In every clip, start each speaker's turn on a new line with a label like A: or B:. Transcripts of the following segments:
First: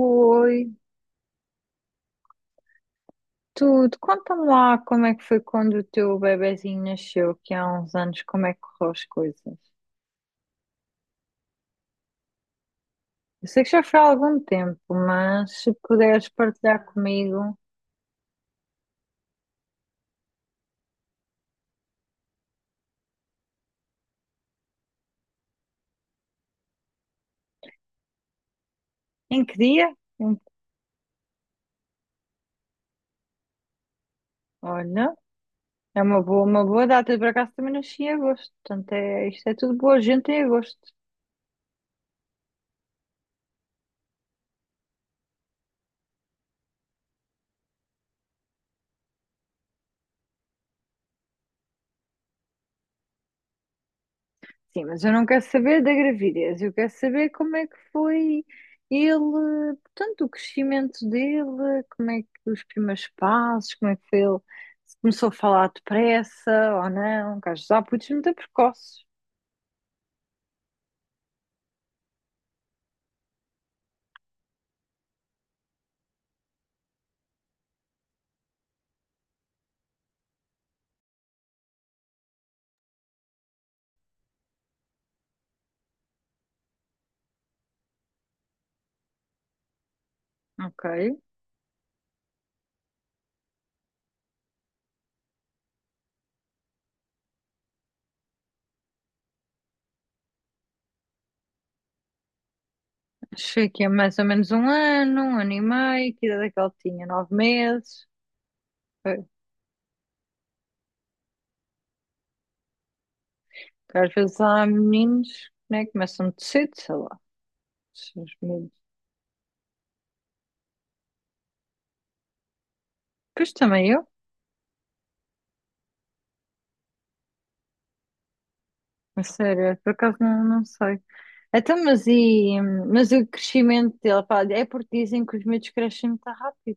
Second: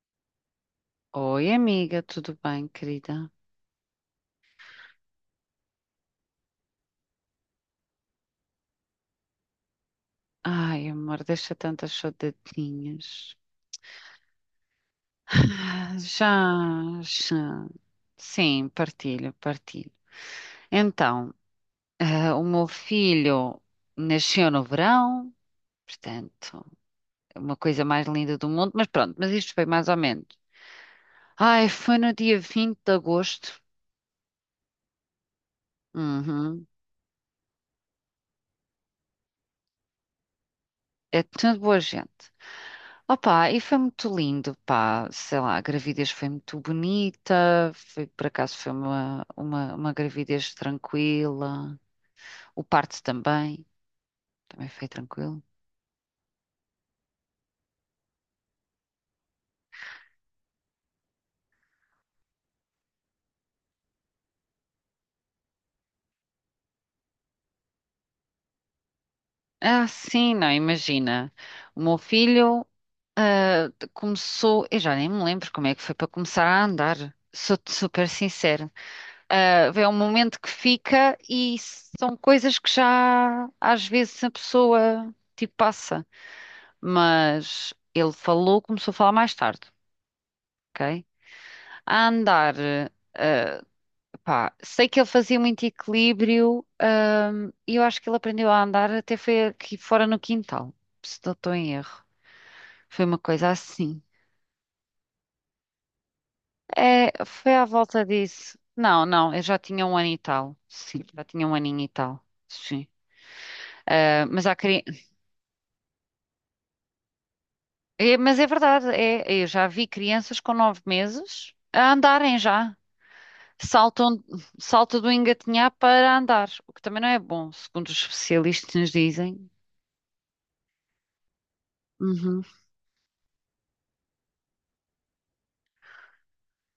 A: Oi,
B: Oi, amiga, tudo bem, querida?
A: tudo. Conta-me lá como é que foi quando o teu bebezinho nasceu, que há uns anos, como é que correu as coisas?
B: Ai, amor, deixa tantas saudadinhas.
A: Eu sei que já foi há algum tempo, mas se
B: Ah,
A: puderes partilhar
B: já,
A: comigo,
B: já. Sim, partilho, partilho. Então, ah, o meu filho nasceu no verão. Portanto, é uma coisa mais linda do mundo, mas pronto, mas
A: em
B: isto
A: que
B: foi mais
A: dia?
B: ou menos.
A: Em-
B: Ai, foi no dia 20 de agosto.
A: Olha, é uma
B: Uhum.
A: boa data. Eu, por acaso também nasci em agosto, portanto é, isto é tudo boa gente em agosto.
B: É tudo boa gente. Opa, e foi muito lindo, pá, sei lá, a gravidez foi muito bonita, foi, por acaso foi uma gravidez tranquila, o parto também, também
A: Sim,
B: foi
A: mas eu não
B: tranquilo.
A: quero saber da gravidez, eu quero saber como é que foi ele, portanto, o crescimento dele, como é que os primeiros passos, como é que foi ele, se começou a falar depressa ou não, que às vezes há putos muito precoces.
B: Ah, sim, não, imagina, o meu filho ah, começou. Eu já nem me lembro como é que foi para começar a andar, sou-te super sincera. Ah, é um momento que fica e são coisas que já às vezes a pessoa tipo passa. Mas ele falou, começou a falar mais tarde, ok?
A: Ok,
B: A andar, eh, pá, sei que ele fazia muito equilíbrio, e eu acho que ele aprendeu a andar até foi aqui fora no quintal, se não estou em erro. Foi uma coisa
A: achei que é
B: assim.
A: mais ou menos um ano e meio, que idade é que ele tinha?
B: É,
A: Nove
B: foi à volta
A: meses.
B: disso. Não,
A: Ok,
B: não, eu já tinha um ano e tal. Sim, já tinha um aninho e tal. Sim.
A: que às
B: Ah,
A: vezes
B: mas há
A: há
B: cri...
A: meninos, né, que começam de cedo, sei lá, os
B: É, mas é
A: meninos.
B: verdade, é, eu já vi crianças com 9 meses a andarem já.
A: Pois também eu,
B: Saltam, salta do engatinhar para andar, o que também não é bom, segundo os especialistas nos
A: a
B: dizem.
A: sério, por acaso não, não sei. Então, mas,
B: Uhum.
A: e, mas o crescimento dele, pá, é porque dizem que os miúdos crescem muito rápido.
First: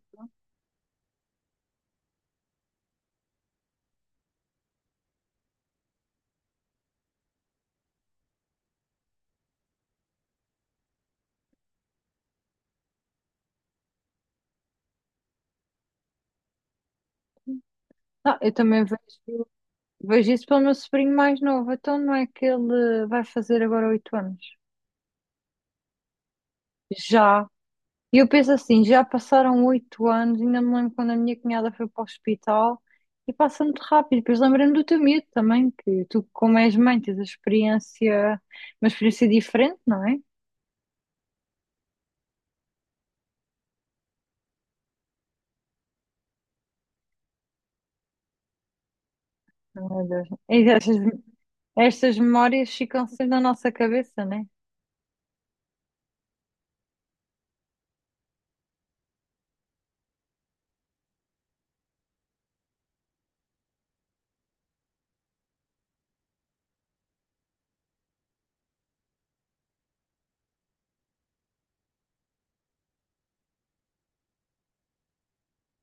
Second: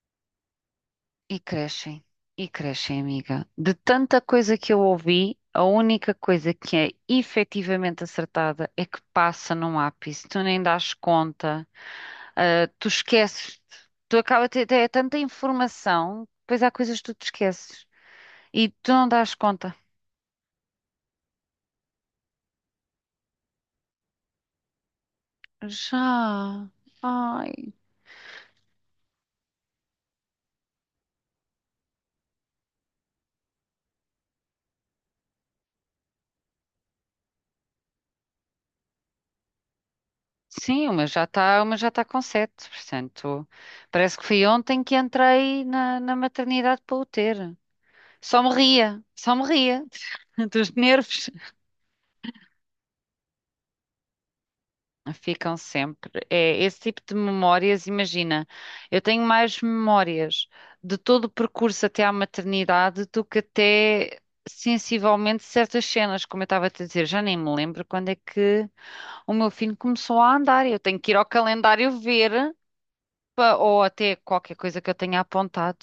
B: E crescem, e crescem, amiga. De tanta coisa que eu ouvi, a única coisa que é efetivamente acertada é que passa num ápice, tu nem dás conta, ah, tu esqueces, tu acaba de ter é tanta informação, depois há coisas que tu te esqueces
A: Não, eu
B: e
A: também
B: tu não dás
A: vejo,
B: conta.
A: vejo isso pelo meu sobrinho mais novo, então não é que ele vai fazer agora oito anos.
B: Já.
A: Já.
B: Ai,
A: E eu penso assim, já passaram oito anos, ainda me lembro quando a minha cunhada foi para o hospital e passa muito rápido. Depois lembrando do teu miúdo também, que tu, como és mãe, tens a experiência, uma experiência diferente, não é?
B: sim, uma já está com sete. Portanto, parece que foi ontem que entrei na, na maternidade para o ter. Só me ria
A: Não é das- é
B: dos
A: das-
B: nervos.
A: Estas memórias ficam sempre na nossa cabeça, né?
B: Ficam sempre. É esse tipo de memórias, imagina, eu tenho mais memórias de todo o percurso até à maternidade do que até sensivelmente certas cenas, como eu estava a te dizer, já nem me lembro quando é que o meu filho começou a andar. Eu tenho que ir ao calendário ver. Ou até qualquer coisa que eu tenha apontado.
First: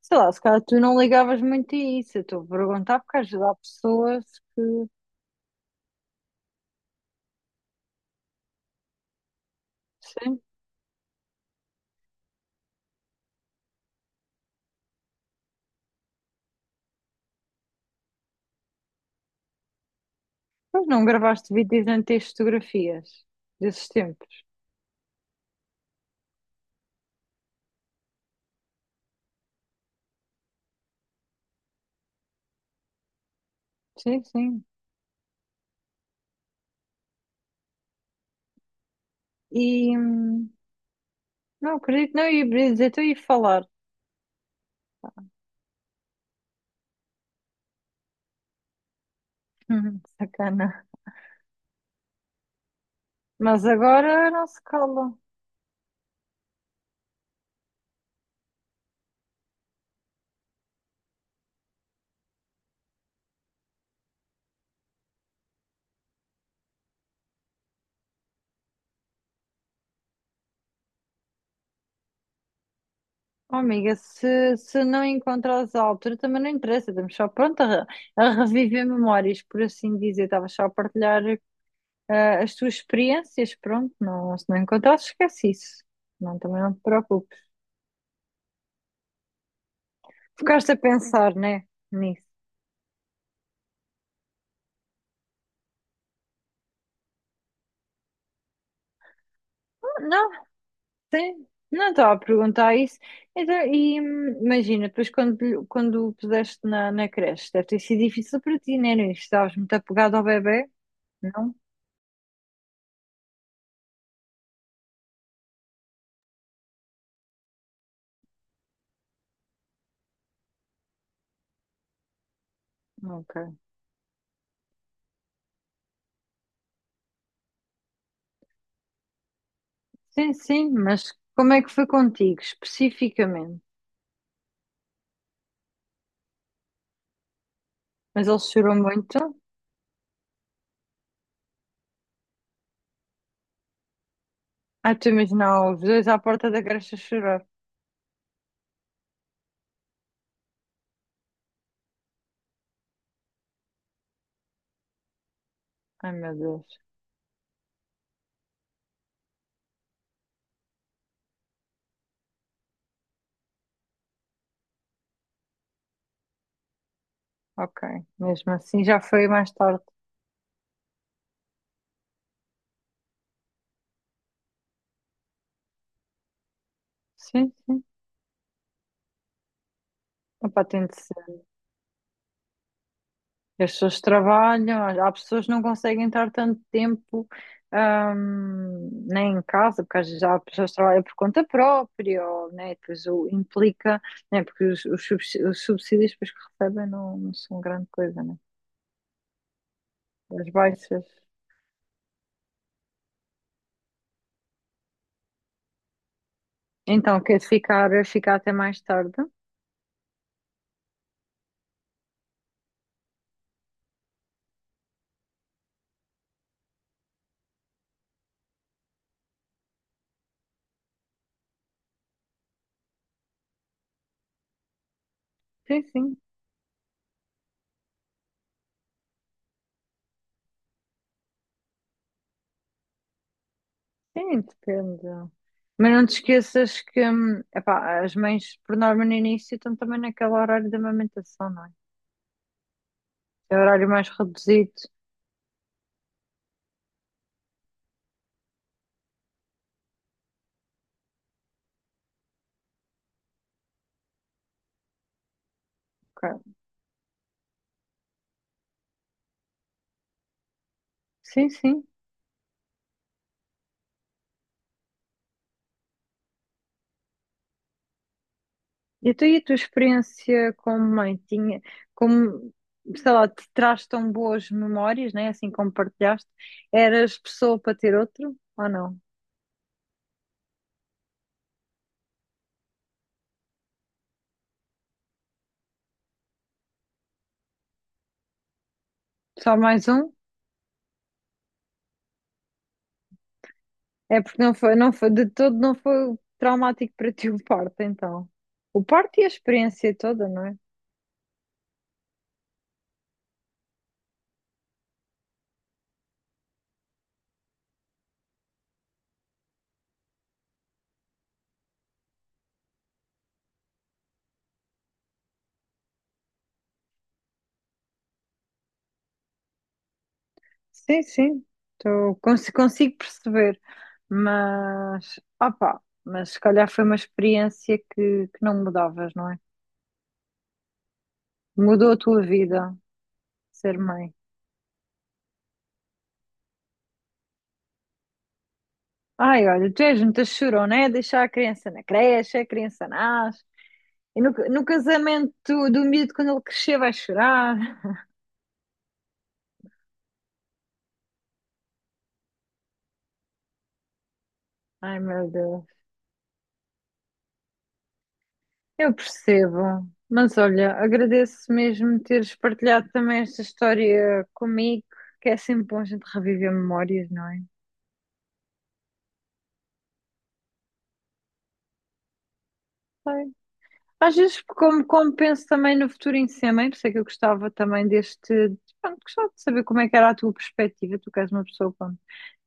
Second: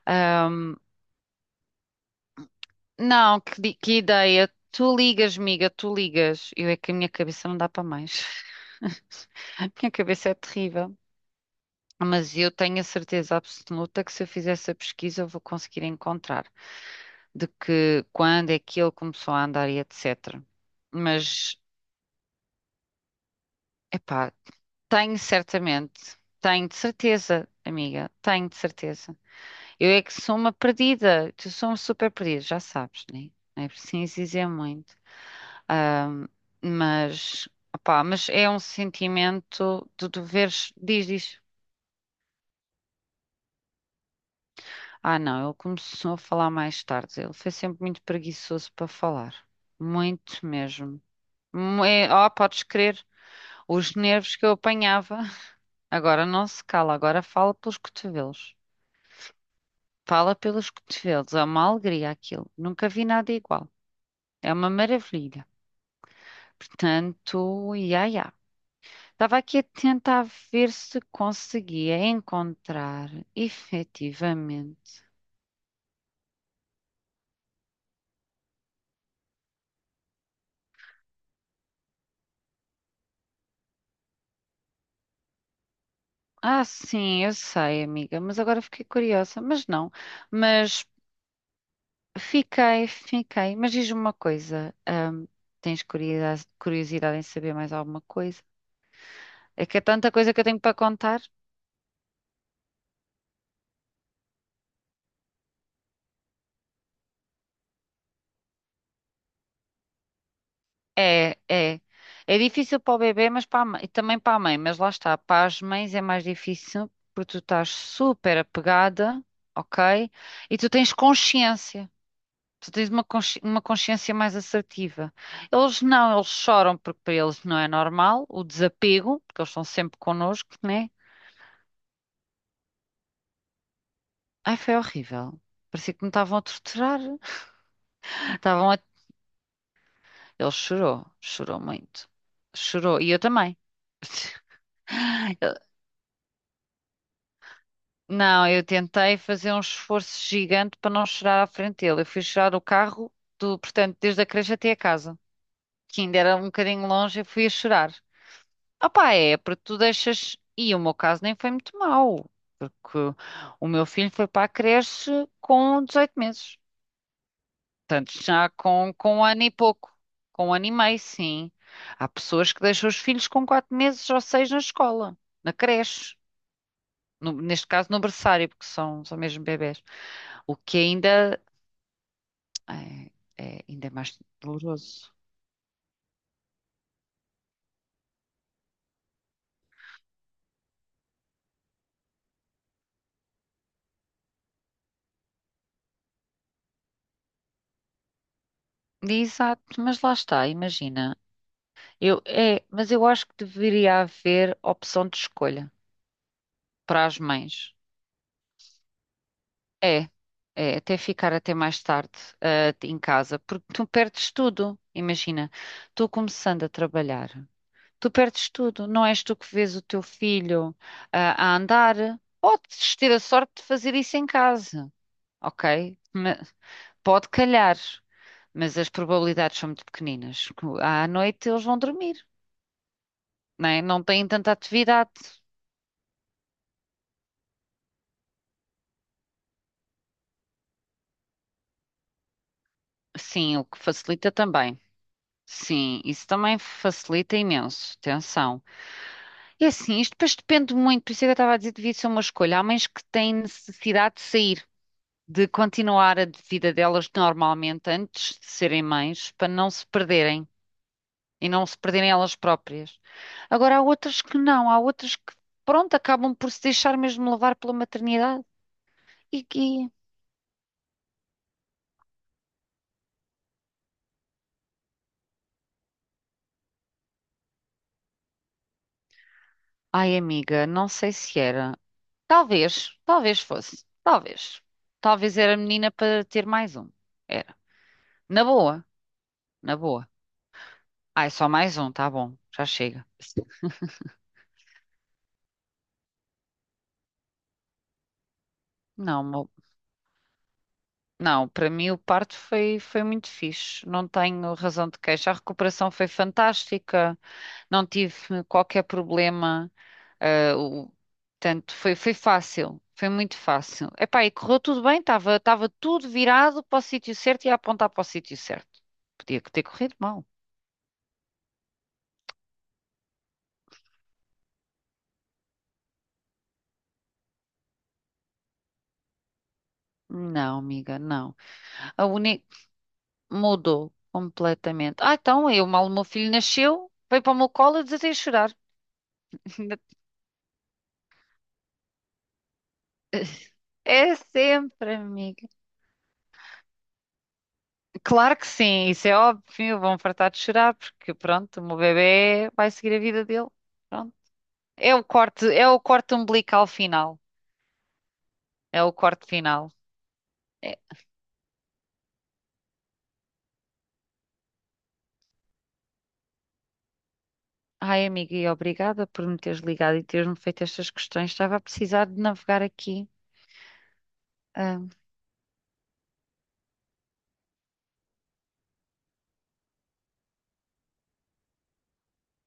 A: Sei lá, se calhar
B: Ahm,
A: tu não ligavas muito a isso. Eu estou a perguntar porque às
B: não,
A: vezes há
B: que, que
A: pessoas
B: ideia.
A: que.
B: Tu ligas, miga, tu ligas. Eu é que a minha cabeça não dá para mais. A minha cabeça é
A: Sim.
B: terrível. Mas eu tenho a certeza absoluta que se eu fizer essa pesquisa eu vou conseguir encontrar de que quando é que ele começou a andar e etc.
A: Pois não gravaste
B: Mas,
A: vídeos nem tens fotografias desses
B: epá,
A: tempos.
B: tenho certamente, tenho de certeza, amiga, tenho de certeza. Eu é que sou uma perdida. Tu sou uma super perdida, já sabes, né? Não é preciso
A: Sim,
B: dizer
A: sim.
B: muito. Ahm, mas, opá, mas é um sentimento
A: E.
B: de
A: hum,
B: deveres. Diz, diz.
A: Não, acredito, não ia dizer, estou a ir falar.
B: Ah, não, ele começou a falar mais tarde. Ele foi sempre muito preguiçoso para falar. Muito
A: Sacana.
B: mesmo. É, oh, podes crer,
A: Mas
B: os
A: agora
B: nervos
A: não
B: que eu
A: se cala.
B: apanhava. Agora não se cala, agora fala pelos cotovelos. Fala pelos cotovelos, é uma alegria aquilo. Nunca vi nada igual. É uma maravilha. Portanto, ia, ia. Estava aqui a tentar ver se conseguia encontrar
A: Oh, amiga, se
B: efetivamente.
A: não encontrares a altura, também não interessa. Estamos só pronto a, re- A reviver memórias, por assim dizer. Estava só a partilhar as tuas experiências, pronto, não, se não encontrares, esquece isso. Não, também
B: Ah,
A: não te
B: sim, eu
A: preocupes.
B: sei, amiga, mas agora fiquei curiosa. Mas não,
A: Ficaste a
B: mas
A: pensar, né, nisso.
B: fiquei, fiquei. Mas diz-me uma coisa: tens curiosidade em saber mais alguma coisa? É que é tanta
A: Não,
B: coisa que eu tenho para contar.
A: sim, não estava a perguntar isso. Então, e imagina, depois quando, quando o puseste na, na creche, deve ter sido difícil para ti, né? Inês? Estavas muito apegado ao bebê?
B: É,
A: Não?
B: é. É difícil para o bebê, mas para a mãe, e também para a mãe, mas lá está, para as mães é mais difícil porque tu estás super apegada, ok? E tu tens consciência, tu tens uma,
A: Ok.
B: uma consciência mais assertiva. Eles não, eles choram porque para eles não é normal, o desapego, porque eles estão sempre
A: Sim,
B: connosco,
A: sim,
B: né?
A: mas como é que foi contigo, especificamente?
B: Ai, foi horrível. Parecia que me estavam a torturar.
A: Mas ele
B: Estavam
A: chorou
B: a...
A: muito?
B: Ele chorou, chorou muito. Chorou, e eu também.
A: Ah, tu imaginava os dois à porta da creche a chorar.
B: Não, eu tentei fazer um esforço gigante para não chegar à frente dele. Eu fui chorar o carro do, portanto, desde a creche até a casa, que
A: Ai,
B: ainda
A: meu
B: era um
A: Deus.
B: bocadinho longe, eu fui a chorar. Opá, é, porque tu deixas. E o meu caso nem foi muito mau, porque o meu filho foi para a creche com 18 meses.
A: Ok,
B: Portanto, já
A: mesmo assim
B: com,
A: já
B: com um
A: foi
B: ano
A: mais
B: e
A: tarde.
B: pouco, com um ano e meio, sim. Há pessoas que deixam os filhos com 4 meses ou 6 na escola, na creche.
A: Sim,
B: Neste
A: sim.
B: caso, no berçário, porque são, são mesmo bebés. O
A: Epá,
B: que
A: tem de ser.
B: ainda é, é
A: As
B: ainda é
A: pessoas
B: mais
A: trabalham, há
B: doloroso.
A: pessoas que não conseguem estar tanto tempo nem em casa, porque às vezes há pessoas que trabalham por conta própria, ou, né, e depois o implica, né, porque os, os subsídios depois que recebem não, não são grande coisa, né?
B: Exato, mas lá está,
A: As baixas.
B: imagina. Eu, é, mas eu acho que deveria haver opção de escolha para as
A: Então, quer
B: mães.
A: ficar, ficar até mais tarde?
B: É, é até ficar até mais tarde, ah, em casa, porque tu perdes tudo. Imagina, tu começando a trabalhar, tu perdes tudo. Não és tu que vês o teu filho, ah, a andar. Podes ter a sorte de fazer isso em casa.
A: Sim,
B: Ok?
A: sim.
B: Pode calhar, mas as probabilidades são muito pequeninas. À noite eles vão dormir, né? Não têm
A: Sim,
B: tanta
A: depende.
B: atividade.
A: Mas não te esqueças que, epá, as mães, por norma, no início estão também naquele horário da amamentação, não é? É
B: Sim,
A: o
B: o que
A: horário mais
B: facilita
A: reduzido.
B: também. Sim, isso também facilita imenso. Atenção. E assim, isto depois depende muito, por isso é que eu estava a dizer, devia ser uma escolha. Há mães que têm necessidade de sair, de continuar a
A: Ok.
B: vida delas normalmente antes de serem mães, para não se perderem. E
A: Sim,
B: não se
A: sim.
B: perderem elas próprias. Agora, há outras que não, há outras que, pronto, acabam por se deixar mesmo levar pela maternidade
A: E tu e a
B: e
A: tua
B: que.
A: experiência como mãe? Tinha, como, sei lá, te traz tão boas memórias, né? Assim como partilhaste. Eras pessoa para ter outro ou não?
B: Ai, amiga, não sei se era. Talvez, talvez fosse, talvez. Talvez era menina para ter mais um. Era. Na boa,
A: Só
B: na
A: mais
B: boa.
A: um?
B: Ai, só mais um, tá bom, já chega.
A: É porque não foi, não foi, de todo não foi traumático para ti o parto, então. O parto
B: Não,
A: e a experiência toda, não é?
B: não, para mim o parto foi, foi muito fixe. Não tenho razão de queixa. A recuperação foi fantástica. Não tive qualquer problema. ah, o- Portanto, foi, foi fácil, foi muito fácil. Epá, e correu tudo bem, estava tudo virado para o sítio certo e a apontar para o sítio certo. Podia ter corrido mal.
A: Sim, sim, tô, consigo perceber, mas opá, mas se calhar foi uma experiência que não mudavas, não é?
B: Não, amiga, não.
A: Mudou a
B: A
A: tua
B: uni
A: vida ser
B: mudou
A: mãe.
B: completamente. Ah, então, eu mal o meu filho nasceu, veio para o meu colo e desatei a chorar.
A: Ai, olha, tu és muita chorona, é deixar a criança na creche, a criança nasce,
B: É
A: e no, no
B: sempre,
A: casamento
B: amiga.
A: do miúdo, quando ele crescer, vai chorar.
B: Claro que sim, isso é óbvio, vão fartar de chorar, porque pronto, o meu bebê vai seguir a vida dele. Pronto.
A: Ai, meu Deus,
B: É o corte umbilical final. É o
A: eu
B: corte
A: percebo,
B: final.
A: mas olha,
B: É-
A: agradeço mesmo teres partilhado também esta história comigo, que é sempre bom a gente reviver memórias, não
B: Ai, amiga, e obrigada por me teres ligado e teres-me feito estas questões. Estava a precisar de navegar aqui.
A: é? Às vezes, como,
B: Ah,
A: como penso também no futuro em si, mãe, por isso é que eu gostava também deste. Pronto, gostava de saber como é que era a tua perspectiva. Tu que és uma pessoa com-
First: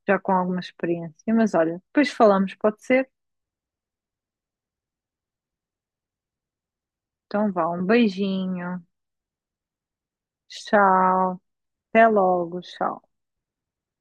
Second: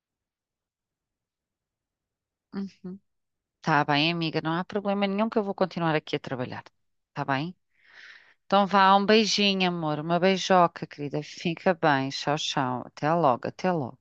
A: Já com alguma experiência. Mas olha, depois falamos, pode
B: uhum.
A: ser?
B: Tá bem, amiga, não há problema nenhum que eu vou continuar aqui a trabalhar. Tá
A: Então
B: bem?
A: vá, um
B: Então
A: beijinho.
B: vá, um beijinho, amor, uma beijoca, querida.
A: Tchau.
B: Fica
A: Até
B: bem. Tchau,
A: logo.
B: tchau.
A: Tchau.
B: Até logo, até logo.